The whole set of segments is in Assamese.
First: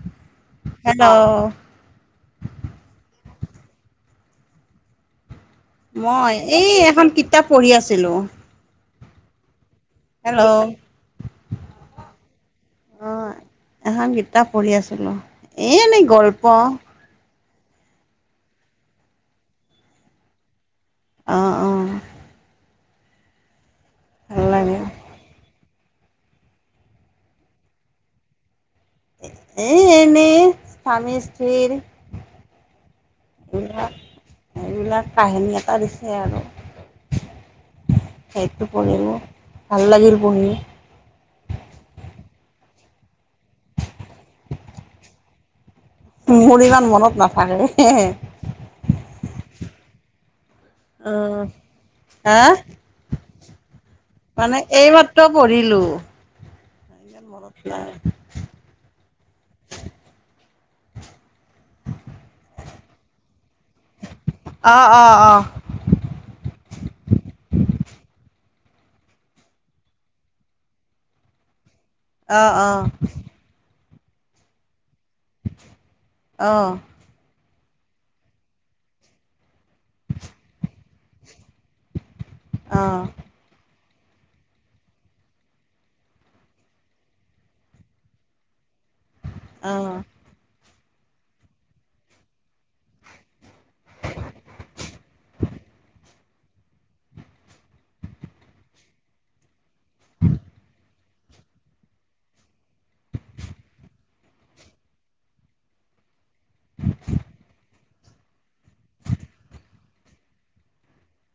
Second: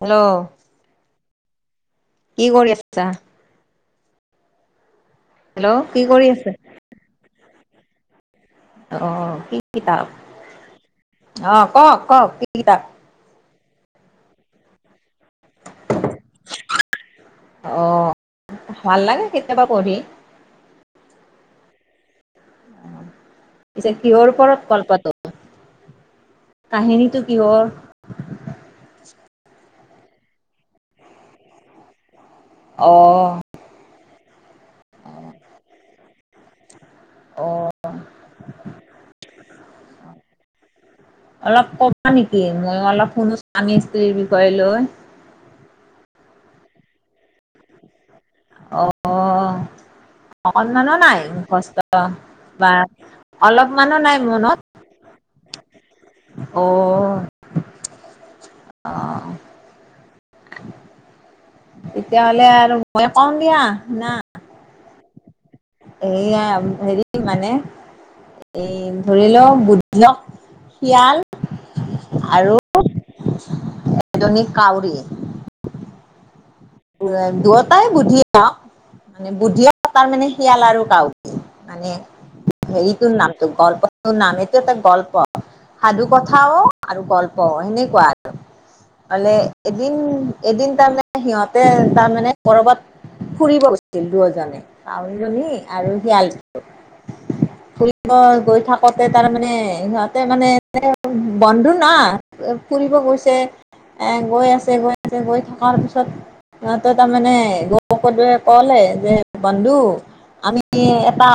হেল্ল' হেল্ল' কি কৰি আছা হেল্ল' কি কৰি মই আছে? এই এখন কিতাপ পঢ়ি আছিলো আহ কি কিতাপ আহ কওক কওক কি কিতাপ অঁ এখন কিতাপ পঢ়ি আছিলো এনেই গল্প আহ ভাল লাগে কেতিয়াবা পঢ়ি অঁ অঁ পিছে কিহৰ ভাল ওপৰত লাগে কল পাতত কাহিনীতো কিহৰ এ এনেই স্বামী স্ত্ৰীৰ অ' এইবিলাক এইবিলাক কাহিনী এটা দিছে আৰু অ সেইটো পঢ়িলো ভাল লাগিল পঢ়ি অলপ কবা নেকি মই অলপ শুনো স্বামী স্ত্ৰীৰ বিষয়ে লৈ মোৰ ইমান মনত নাথাকে। অ অকনমানো নাই অঁ কষ্ট হা বা অলপমানো নাই মনত কৰিলো অ াই [unintelligible] আহঁ তেতিয়াহলে আৰু মই কম দিয়া না অঁ অঁ অঁ এয়া হেৰি মানে এ ধৰিওক বুধিয়ক শিয়াল অঁ আৰু অঁ এজনী কউৰী [unintelligible] দুয়টাই বুদ্ধি মানে বুদ্ধি তাৰ মানে শিয়াল আৰু কাউ মানে হেৰি অঁ তোৰ নামটোৰ গল্প তোৰ নাম এইটো এটা গল্প সাধু কথাও আৰু গল্প সেনেকুৱা আৰু মানে এদিন এদিন তাৰমানে সিহঁতে তাৰমানে কৰবাত ফুৰিব গৈছিল দুয়জনে কাউৰীজনী আৰু শিয়াল ফুৰিব গৈ থাকোতে তাৰমানে সিহতে মানে বন্ধু ন ফুৰিব গৈছে এ গৈ আছে গৈ আছে গৈ থকাৰ পিছত তহতে তাৰমানে লগ বন্ধুৱে কলে যে বন্ধু আমি এটা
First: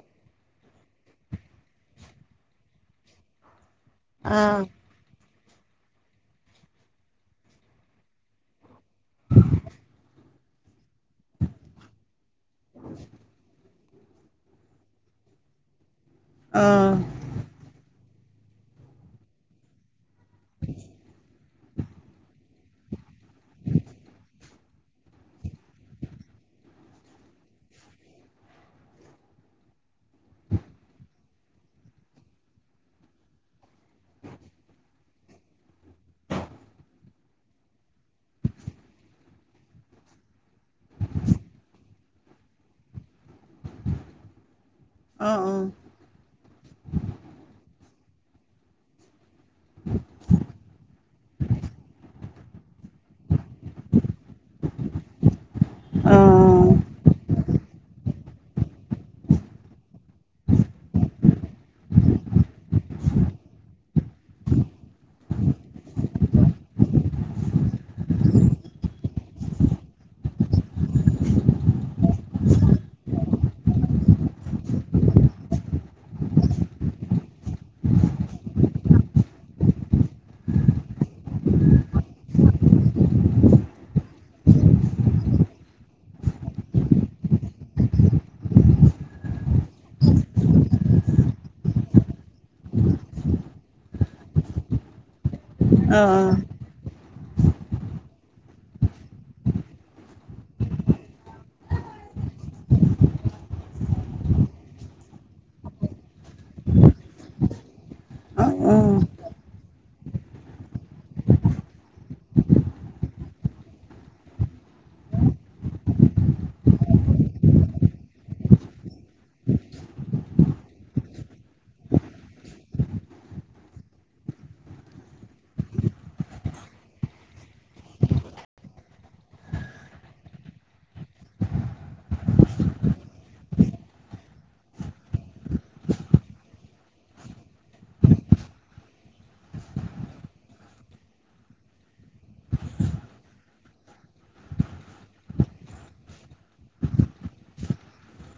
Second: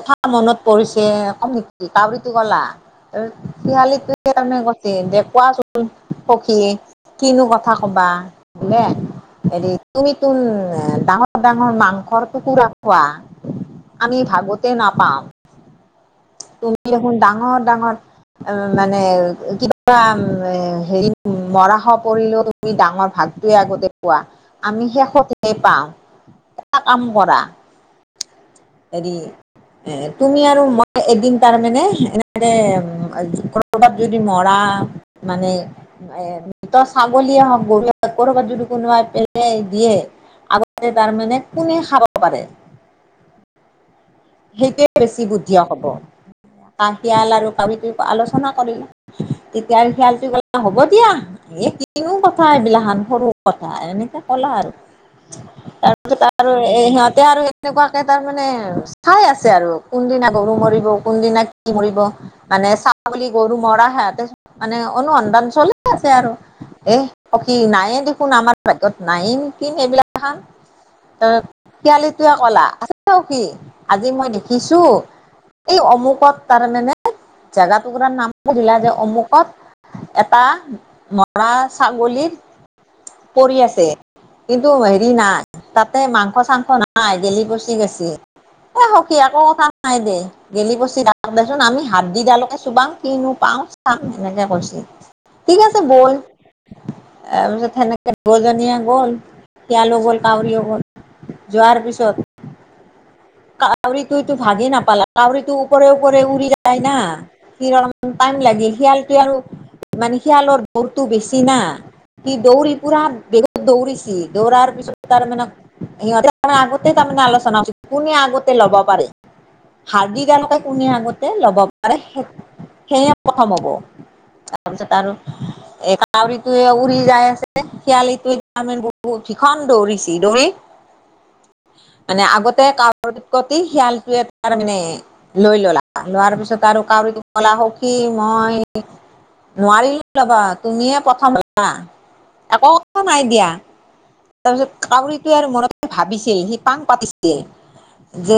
কথা মনত পৰিছে কম কাউৰীটো কলা শহালীত আমে গছে দে [unintelligible] কোৱাচোন সখী কিনো কথা কবা বোলে হেৰি তুমিচোন ডাঙৰ ডাঙৰ মাংসৰ টুকুৰা খোৱা আমি ভাগতে নাপাম তুমি দেখোন ডাঙৰ ডাঙৰ মানে কিবাম্ হেৰি মৰা পৰিলেও তুমি [unintelligible] ডাঙৰ ভালটোৱে আগতে কোৱা, আমি শেষতে পাওঁ, এটা কামকৰা। হেৰি এ, তুমি আৰু মই এদিন তাৰমানে, এনেকে কৰবাত যদি মৰা মানে এ, ছাগলীয়ে হওক গৰুৱে কৰবাত যদি কোনোবাই পেলাই দিয়ে, আগতে তাৰমানে কোনে খাব পাৰে। [unintelligible] সেইটোৱে বেছি বুদ্ধিয় হব, কাৰণ শিয়াল আৰু কাউৰিটো আলোচনা কৰিলো। তেতিয়া শিয়ালটোয়ে কলে হ'ব দিয়া। এ, কিনো কথা এইবিলাহন সৰু কথা, এনেকে কলা আৰু। তাৰপিছত আৰু এ, সিহঁতে আৰু এনেকুৱাকে তাৰমানে চাই আছে আৰু কোনদিনা গৰু মৰিব কোনদিনা কি মৰিব মানে ছাগলী গৰু মৰা মানে অনুসন্ধান চলাই আছে আৰু, এ, সখী নায়ে দেখোন আমাৰ ভাগ্যত নাইয়েই নেকি এগলাসান, ত শিয়ালিটোৱে কলা, আছে সখী। আজি মই দেখিছো, এই অমুকত তাৰমানানে জেগা টুকুৰাৰ নাম সুধিলা, যে অমুকত। এটা মৰা ছাগলী পৰি আছে। কিন্তু হেৰি নাই, তাতে মাংস-চাংস নাই গেলি গচি গৈছে। এ, সখী একো কথা নাই দে গেলি পচি দেচোন আমি হাড়দি দালকে চুবাম, কিনো পাওঁ চাম, সেনেকে কৈছিল। ঠিক আছে বল, তাৰপিছত সেনে বয়োজনীয়ে গ'ল, শিয়ালো গ'ল কাউৰীও গ'ল যোৱাৰ পিছত কাউৰীটোৱেতো ভাবি নাপালা, কাউৰীটো ওপৰে-ওপৰে উৰি যায় না, নিৰ টাইম অ', অ', লাগে, শিয়ালটোৱে আৰু মানে শিয়ালৰ দৌৰটো বেছি না। সি দৌৰি পুৰা বেগত দৌৰিছি, দৌৰাৰ পিছত তাৰমানে সিহঁতে আগতে তাৰমানে আলোচনা, কোনে আগতে ল'ব পাৰে। হাৰ্দিদালকে কোনে আগতে ল'ব পাৰে, সেয়ে প্ৰথম হ'ব। তাৰপাছত আৰু এ, কাউৰীটোৱে উৰি যাই আছে, শিয়ালিটোৱে বহুত ভিখন দৌৰিছি, দৌৰি মানে আগত কাউৰীত কটি শিয়াল টোৱে তাৰ মানে লৈ ললা, লোৱাৰ পিছত আৰু কাউৰীটোক কলা সখী, মই নোৱাৰিলো ল'বা তুমিয়ে প্ৰথম হলা, একো নাই দিয়া। তাৰপিছত কাউৰীটোৱে আৰু মনতে ভাবিছিল, সি পাং পাতিছিল। যে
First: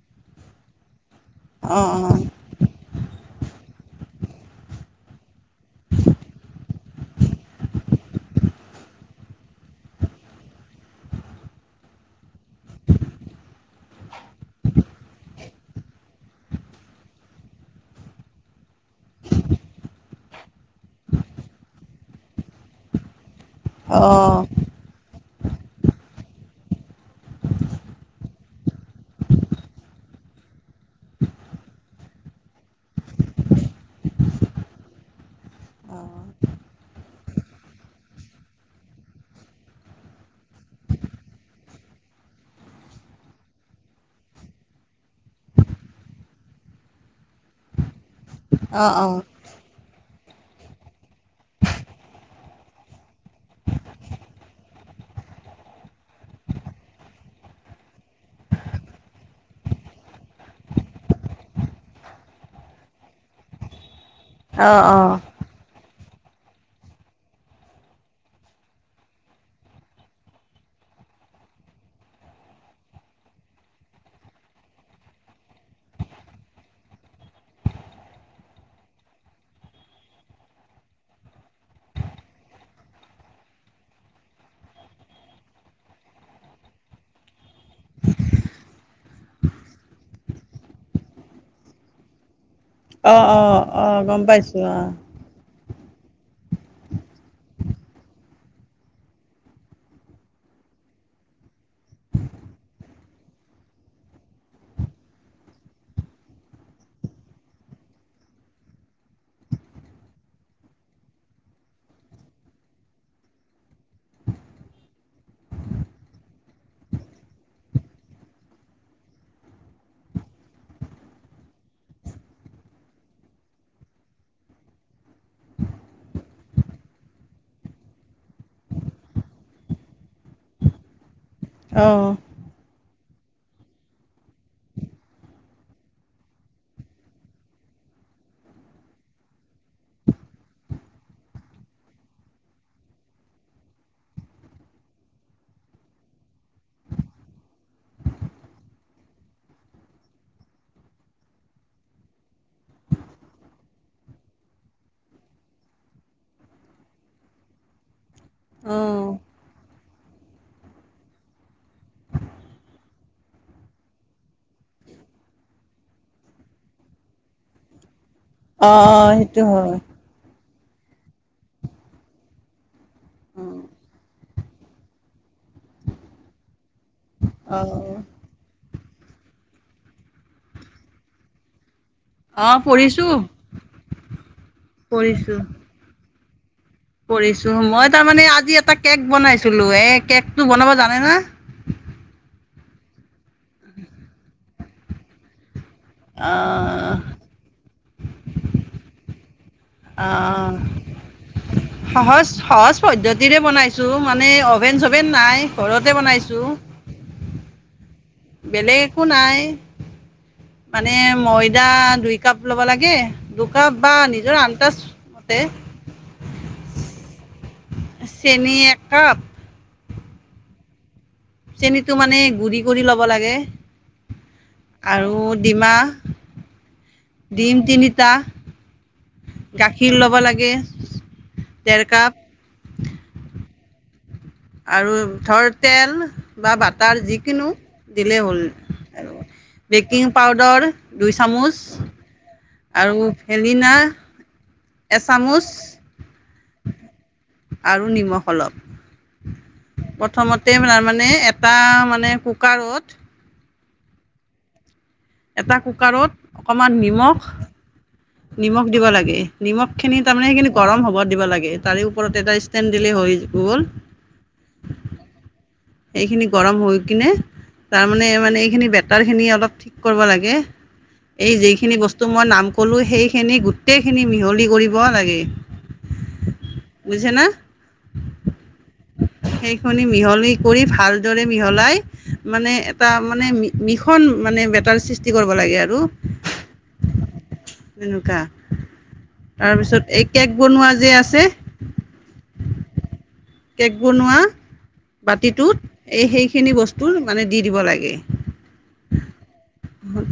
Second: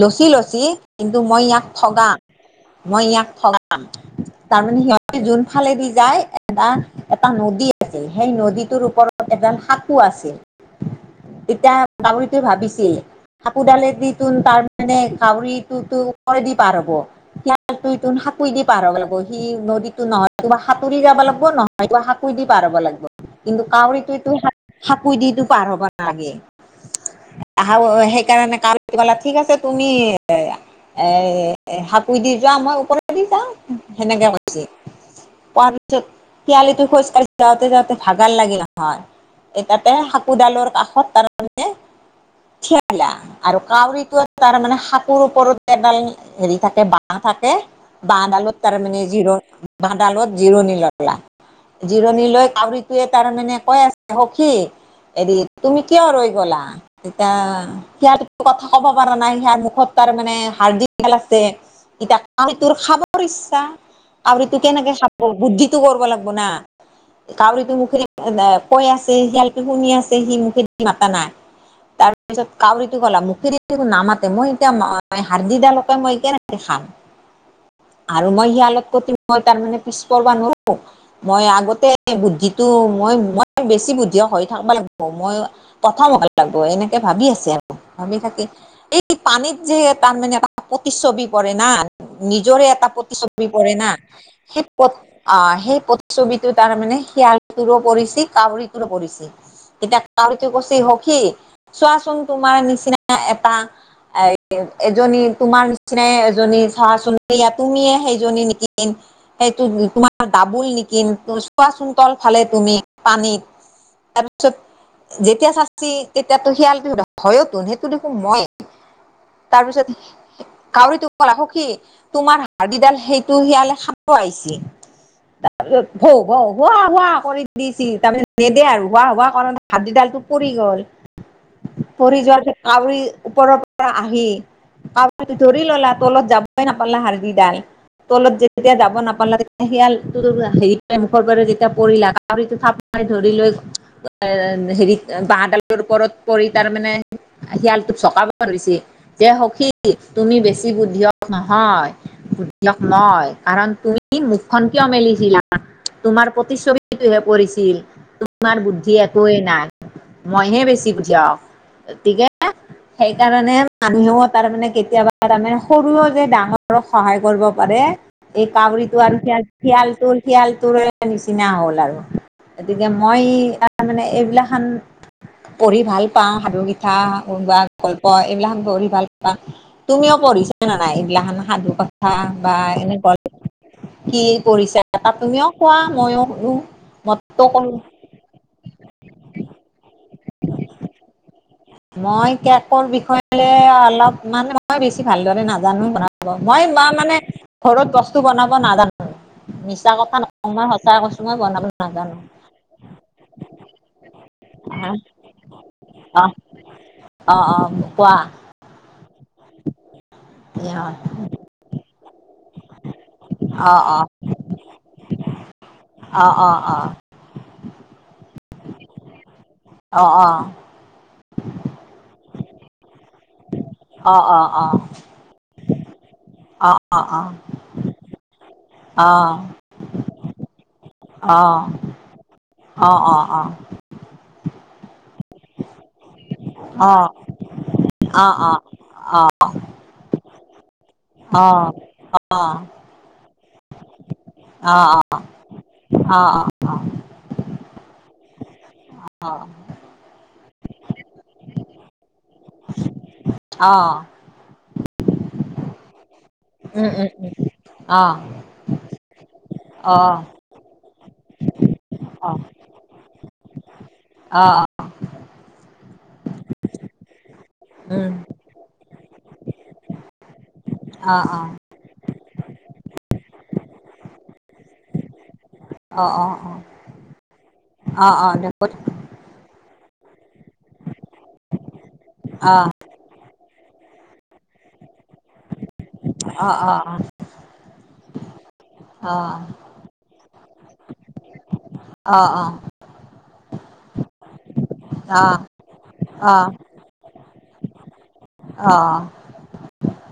লছি-লছি কিন্তু মই ইয়াক অ', ঠগাম। মই ইয়াক ঠগাম, তাৰমানে সিহঁতে যোন ফালেদি যায় এটা-এটা নদী সেই নদীটোৰ ওপৰত এডাল সাঁকো আছিল। তেতিয়া, কাউৰীটোৱে ভাবিছিল। সাঁকোৰডালেদি তোন তাৰ মানে কাউৰিটোতো ওপৰেদি পাৰ হ'ব। শিয়াল তুইতোন সাঁকোয়িদি দি পাৰ হব লাগিব, সি নদীটো নহয় তোম সাঁতুৰি যাবা লাগব, নহয় কিবা সাঁকো দি পাৰ হব লাগব। কিন্তু কাউৰীটোৱেতো সাঁক-সাঁকোয়েদি তো পাৰ হ'ব নালাগে। [inaudible] সেইকাৰণে কা [inaudible] ঠিক আছে তুমি এ, সাঁকোয়িদি যোৱা, মই ওপৰেদি যাওঁ সেনেকে কৈছি। তাৰ পিছত, শিয়ালিটো খোজকাঢ়ি যাওঁতে-যাওঁতে ভাগাৰ লাগিল নহয়। এটাতে সাকোঁদালৰ কাষত, তাৰমানে থিয়লা, আৰু কাউৰীটো তাৰ মানে সাঁকোৰ ওপৰত এডাল হেৰি থাকে বাহ থাক এ, বাঁহডালত তাৰ মানে জিৰ-জিৰণী ললা। জিৰণি লৈ কাউৰীটোৱে তাৰ মানে কৈ আছে সখী হেৰি তুমি কিয় ৰৈ গলা?। তেতিয়া সিয়াাত কথা কব পাৰা নাই সাৰ মুখত তাৰ মানে হাৰ্াল আছে ইতয়া আ তোৰ খাবাৰ ইচ্ছা আ তু অ', কেনেকে খাব বুদ্ধি কৰিব লাগিব ন কাউৰীটো মুখেদি কৈ আছে শাল শুনি আছে সি মুখে দি মাতা নাই তাৰপিছত কাউৰীটো গলা মুখে নামাতে মই এতিয়া হাৰ্দিিডালকে মই এক খাম [inaudible] আৰু মই শিয়ালত প্ৰতি মই তাৰ মে পিছপবা নোৱাৰো মই আগতে বুদ্ধিটো মই বেছি বুদ্ধি হৈ থাকব লাগিব মই প্ৰথম হ'ব লাগিব এনেকে ভাবি আছে আৰু ভাবি থাকি এই পানীত যে তাৰমানানে এটা প্ৰতিচ্ছবি পৰে না নিজৰে এটা অ', প্ৰতিচ্ছবি অ', পৰে না অ', গম পাইছোঁ সেই প অ', সেই ছবিটোো তাৰ মানে শিয়ালটোৰো পৰিছে কাউৰীটোো পৰিছে এতিয়া কাউৰীটো কছে সখি চোৱাচোন তোমাৰ নিচিনা এটা এ এজনী তোমাৰ নিচিনাই এজনী চাহা চ তুমিয়ে সেইজনী নিক সেইটো তোমাৰ ডাবোুল নিকিন চোৱা চন্তল খালে তুমি পানীত তাৰপিছত যেতিয়া চাি এতিয়াতো শিয়াল বিহুত হয়য়তোন সেইটো দেখোন মই তাৰ পিছত কাউৰীটো কলা সখি তোমাৰ হড় দিডাল সেইটো শিয়াল পাইছে তাৰপিছত ভ ভ হুৱ হুৱ কৰি দিছ তাৰমানে নেদে আৰু হোৱা হোৱা কাৰণ ভাত দিডালটো পৰি গল অ', পৰি যোৱাৰ কাউৰ ওপৰৰ পৰা আহি কাৰবাৰ ধৰি ললা তলত যাবই নাপালা হাৰ্ দিি ডাল তলত যেতিয়া দাব নাপালা তেতিয়া শিয়াল হেৰি মুখৰ বাৰ যেতিয়া পৰিলা ধৰি লৈ এ হেৰিত বাঁাহডালৰ ওপৰত পৰি তাৰ মমানে শিয়ালটোোক চকাব ধৰিছে যে সখী তুমি বেছি বুদ্ধি হক নহয় সুধ লক মই কাৰণ তুমি মুখখন কিয় মেলিছিলা তোমাৰ প্ৰতিচ্ছবিটোহে পৰিছিল তোমাৰ অ', বুদ্ধি অ', একোৱেই নাই মইহে বেছি পুঠিয়া িকে সেইকাৰণে মানুহেও তাৰমানানে কেতিয়াবা তাৰমানে সৰুও যে ডাঙৰক সহায় কৰিব পাৰে এই অ কাউৰীটো আৰু সেইটো হয়। খিয়াল তোৰ খিয়াল তোৰ নিচিনা হ'ল আৰু গতিকে মই ত মানে এইবিলাকান পঢ়ি ভাল পাওঁ সাধুকীত কথা কোন বাা অ', গল্প এইবিলাক ভাল পা তুমিও পঢ়িছা নে নাই এইবিলাখ সাধু কথা হ বা অ', এনেকুৱা পঢ়িছোঁ, কি কৰিছা তুমিও কোৱা মইও শুনো মইতো কৰিছো কৰো মই তাৰমানানে আজি এটা কেক বনাইছিলো এ কেক টো বনাব জানে না মই কেকৰ বিষয়ে অলপ মানে মই বেছি ভালদৰে নাজো নাজানো ব মই ম অ', মানে ঘৰত বস্তু বনাব নাজানো মিছা কথাাত অ', মই সঁচাইৈো মই বনাব ন সহজ সহজ পদ্ধতিৰে বনাইছোঁ মানে অ'ভেন চভেন নাই ঘৰতে অ বনাইছোঁ অ অ কোৱা বেলেগ একো নাই কি হয় মানে ময়দা দুই কাপ ল'ব লাগে দুকাপ অ বা নিজৰ আনন্ত মতেে অ অ অ চেনি এক কাপ অ অ চেনীতটো মানে গুৰি কৰি ল অ অ অ অ অ অ আৰু ডমা অ অ অ ডিম তিনিটা গাখীৰ লব লাগে আহ ডেৰ কাপ আহ অ আহ আৰু কাঠৰ তেল বা বাটাৰ যিকিনো দিলেই হ'ল আৰু বেকিং পাউদাৰ দুই চামুচ আৰু ফেলিনা এচামুচ আৰু নিমখ অলপ প্ৰথমতে তাৰ মানে এটা মানে কুকাৰত অ এটা কুকাৰত অকণমান উম উম নিমখ উম অ নিমখ দিব লাগে নিমখ খিনি তাৰমানে সেইখিনি গৰম হব দিব লাগে তাৰে ওপৰত অ অ এটা ষ্টেড দিলে হৈ কল অ অ এইখিনি গৰম হৈ কিনে তাৰমানে মানে এইখিনি ব তাৰখিনি অলপ ঠিক কৰিব লাগে এই অ', যিখিনি বস্তু টো মই নাম ক'লোঁ সেইখিনি গোটেইখিনি মিহলি কৰিব লাগে অ অ অ বুজিছেনে অ অ দেত মিি কৰি ভাল মিহাই মানে এ মানে মানে বেটাৰ সৃষ্টি কৰিব লাগে আৰু নককাা তাৰপিছত এই কেক বনোৱা যে আছে অ অ কেক বনোৱা বাতিটোত এই সেইখিনি বস্তু মানে দি দিব লাগে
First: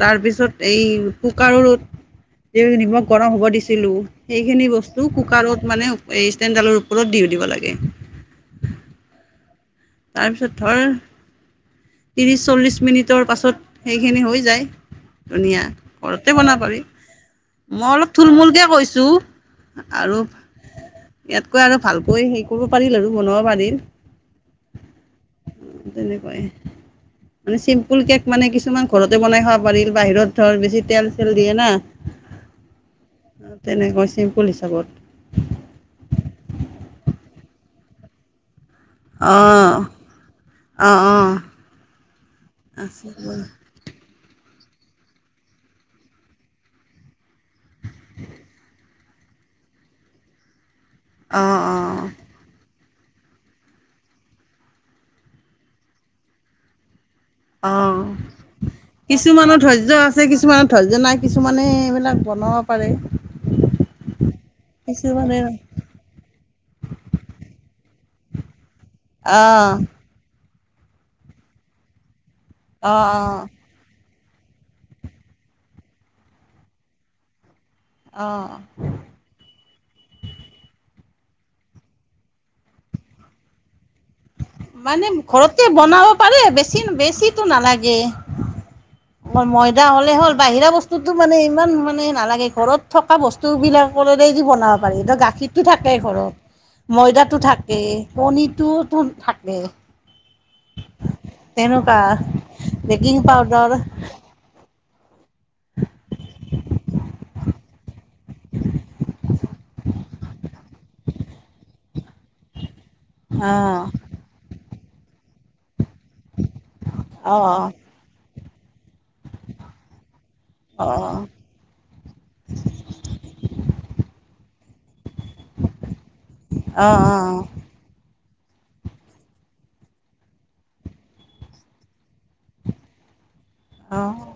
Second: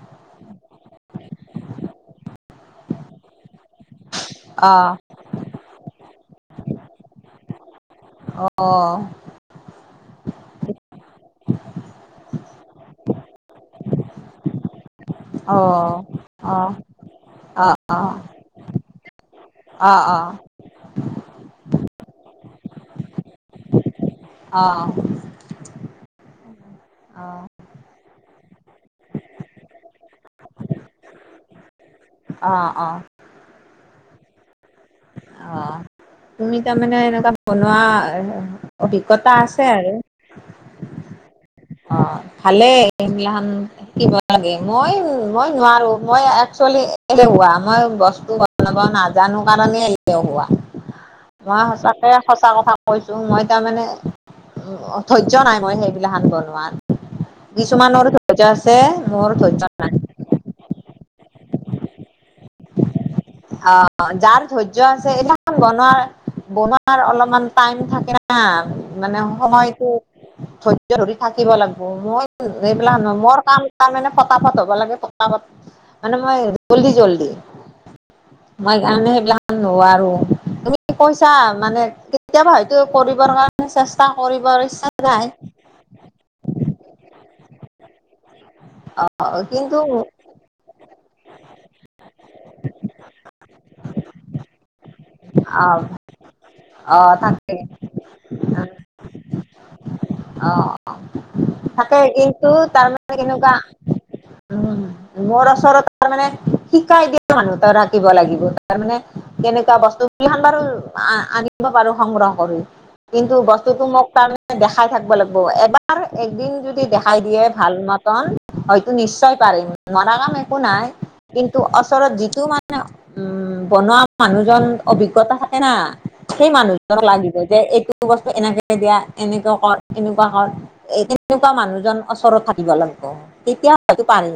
তাৰপিছত এই পকাৰো ৰদ নিমই গৰম হ'ব দিছিলোঁ সেইখিনি অ', বস্তু কুকাৰত মানে এই তেণ্ডালৰ ওপৰত দিও দিব লাগে আহ তাৰপিছত ধৰ ত্ৰছ চল্লিছ মিনিটৰ পাছত সেইখিনি হৈ যায় ধুনীয়া ঘৰতে বনাব পাৰি মই অলপ থুলমূুলকে কৈছো চু আৰু ইয়াতকৈ আৰু ভাল গৈ হেৰি কৰিব পাৰিল আৰু বনাব পাৰিল অ তেনেকুৱাই অ মানে চিম্পুল কেক মানে কিছুমান ঘৰতে বনাই খাব পাৰিল বাহিৰত ধৰ বেছি তেল চেল দিয়ে না অ অ তেনেকৈ চিম্পুল হিচাপত অ তুমি তাৰমানে এনেকুৱা বনোৱা অভিজ্ঞতা আছে অঁ আৰু অঁ অঁ অ ভালে আছে সগিলাখান মই মই নোৱাৰো মই এক এ হ মই বস্তু বনাব ন নাজানো কাৰণে হোৱা অঁ মই অঁ সঁচাকে সঁচা কথা কৈছোঁ মই তাৰমানে ধৈৰ্য্য নাই মই সেইবিলাান বনোৱাত অ কিছুমানৰ ধৈৰ্য্য নাই। ধৈৰ্য আছে কিছুমানৰ ধৈৰ্য্য নাই কিছুমানে এইবিলাক হব পাৰে অ যাৰ ধৈৰ্য আছে এই কিছুমানে বনোৱা বনোৱাৰ অলপমান টাইম থাকে ন মানে অঁ সময়টোো ধৈৰ্য ধৰি থাকিব লাগিব মই এইবিলাক অঁ মোৰ কাম তাৰ মানে পতাপাত হ'ব লাগে পতাপাত মানে মই জল্দি জল্দি অঁ অঁ মই কাৰে সেইবিলাক ন আৰু কি কইছা মানে কেতিয়াবা হয়তো কৰিবৰ কাৰণে চেষ্টা কৰিবৰ ইচ্ছা মানে যায় ঘৰতে বনাব পাৰে বেছি বেছিো নালাগে অকল ময়দা কিন্তু হ'লে হ'ল বাহিৰা বস্তুতো মানে ইমান মানে নালাগে ঘৰত থকা বস্তু বিলাক য বনাব পাৰি এই গাখীৰতটো অ', থাকে ঘৰত অ', ময়দাতটো তাকে থাকে কনীৰটো থাকে অ অ থাকে তেনেকুৱা কিন্তু তাৰমানে বেকিং কেনেকুৱা পাউদাৰ মোৰ ওচৰত তাৰ মানে শিকাই দিয়া মানুহ ত আঁকিব লাগিব তাৰ মানে কেনেকুৱা বস্তু কিখন বাৰো আনিব পাৰো সংগ্ৰহ কৰি কিন্তু অঁ বস্তুতটো মোক তাৰমানে দেখাই থাকিব লাগিব এবাৰ একদিন যদি দেখাই দিয়ে অঁ ভাল মতন হয়তো নিশ্চয় পাৰিম নৰা কাম একো অঁ নাই অঁ কিন্তু ওচৰত যিটো মানে উম বনোৱা মানুহজন অভিজ্ঞতা থাকে না সেই অঁ মানুহজনক লাগিব যে এইটো বস্তু এনেকে দিয়া এনেকুৱা কৰ এনেকুৱা কৰ এ তেনেকুৱা মানুহজন ওচৰত থাকিব লাগিব তেতিয়া অঁ হয়তো অঁ পাৰি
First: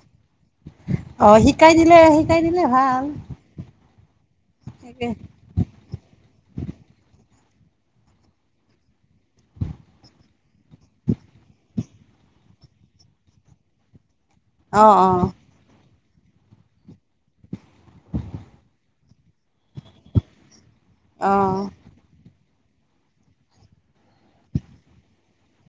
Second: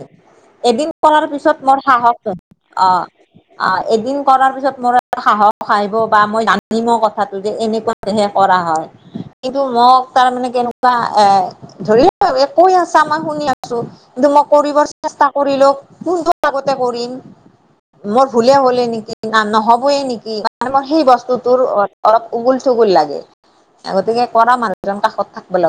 এদিন কৰাৰ অঁ পিছত শিকাই মোৰ দিলে সাহস শিকাই দিলে ভাল অ এদিন কৰাৰ পিছত মোৰ তাকে সাহস আহিব বা মই জানিম কথাতো এনেকুৱাহে কৰা হয় কিন্তু মোক তাৰ মানে কেনেকুৱা এ ধৰি কৈ আছা মই শুনি আছো কিন্তু মই কৰিব অঁ অঁ চেষ্টা কৰিলো কোনটো আগতে কৰিম মোৰ ভুলে হলে নেকি না নহবয়ে নেকি আৰু মই সেই অঁ বস্তুটোৰ অলপ উগুল থুগুল লাগে গতিকে কৰা মানুহ কাষত থাকিব লাগে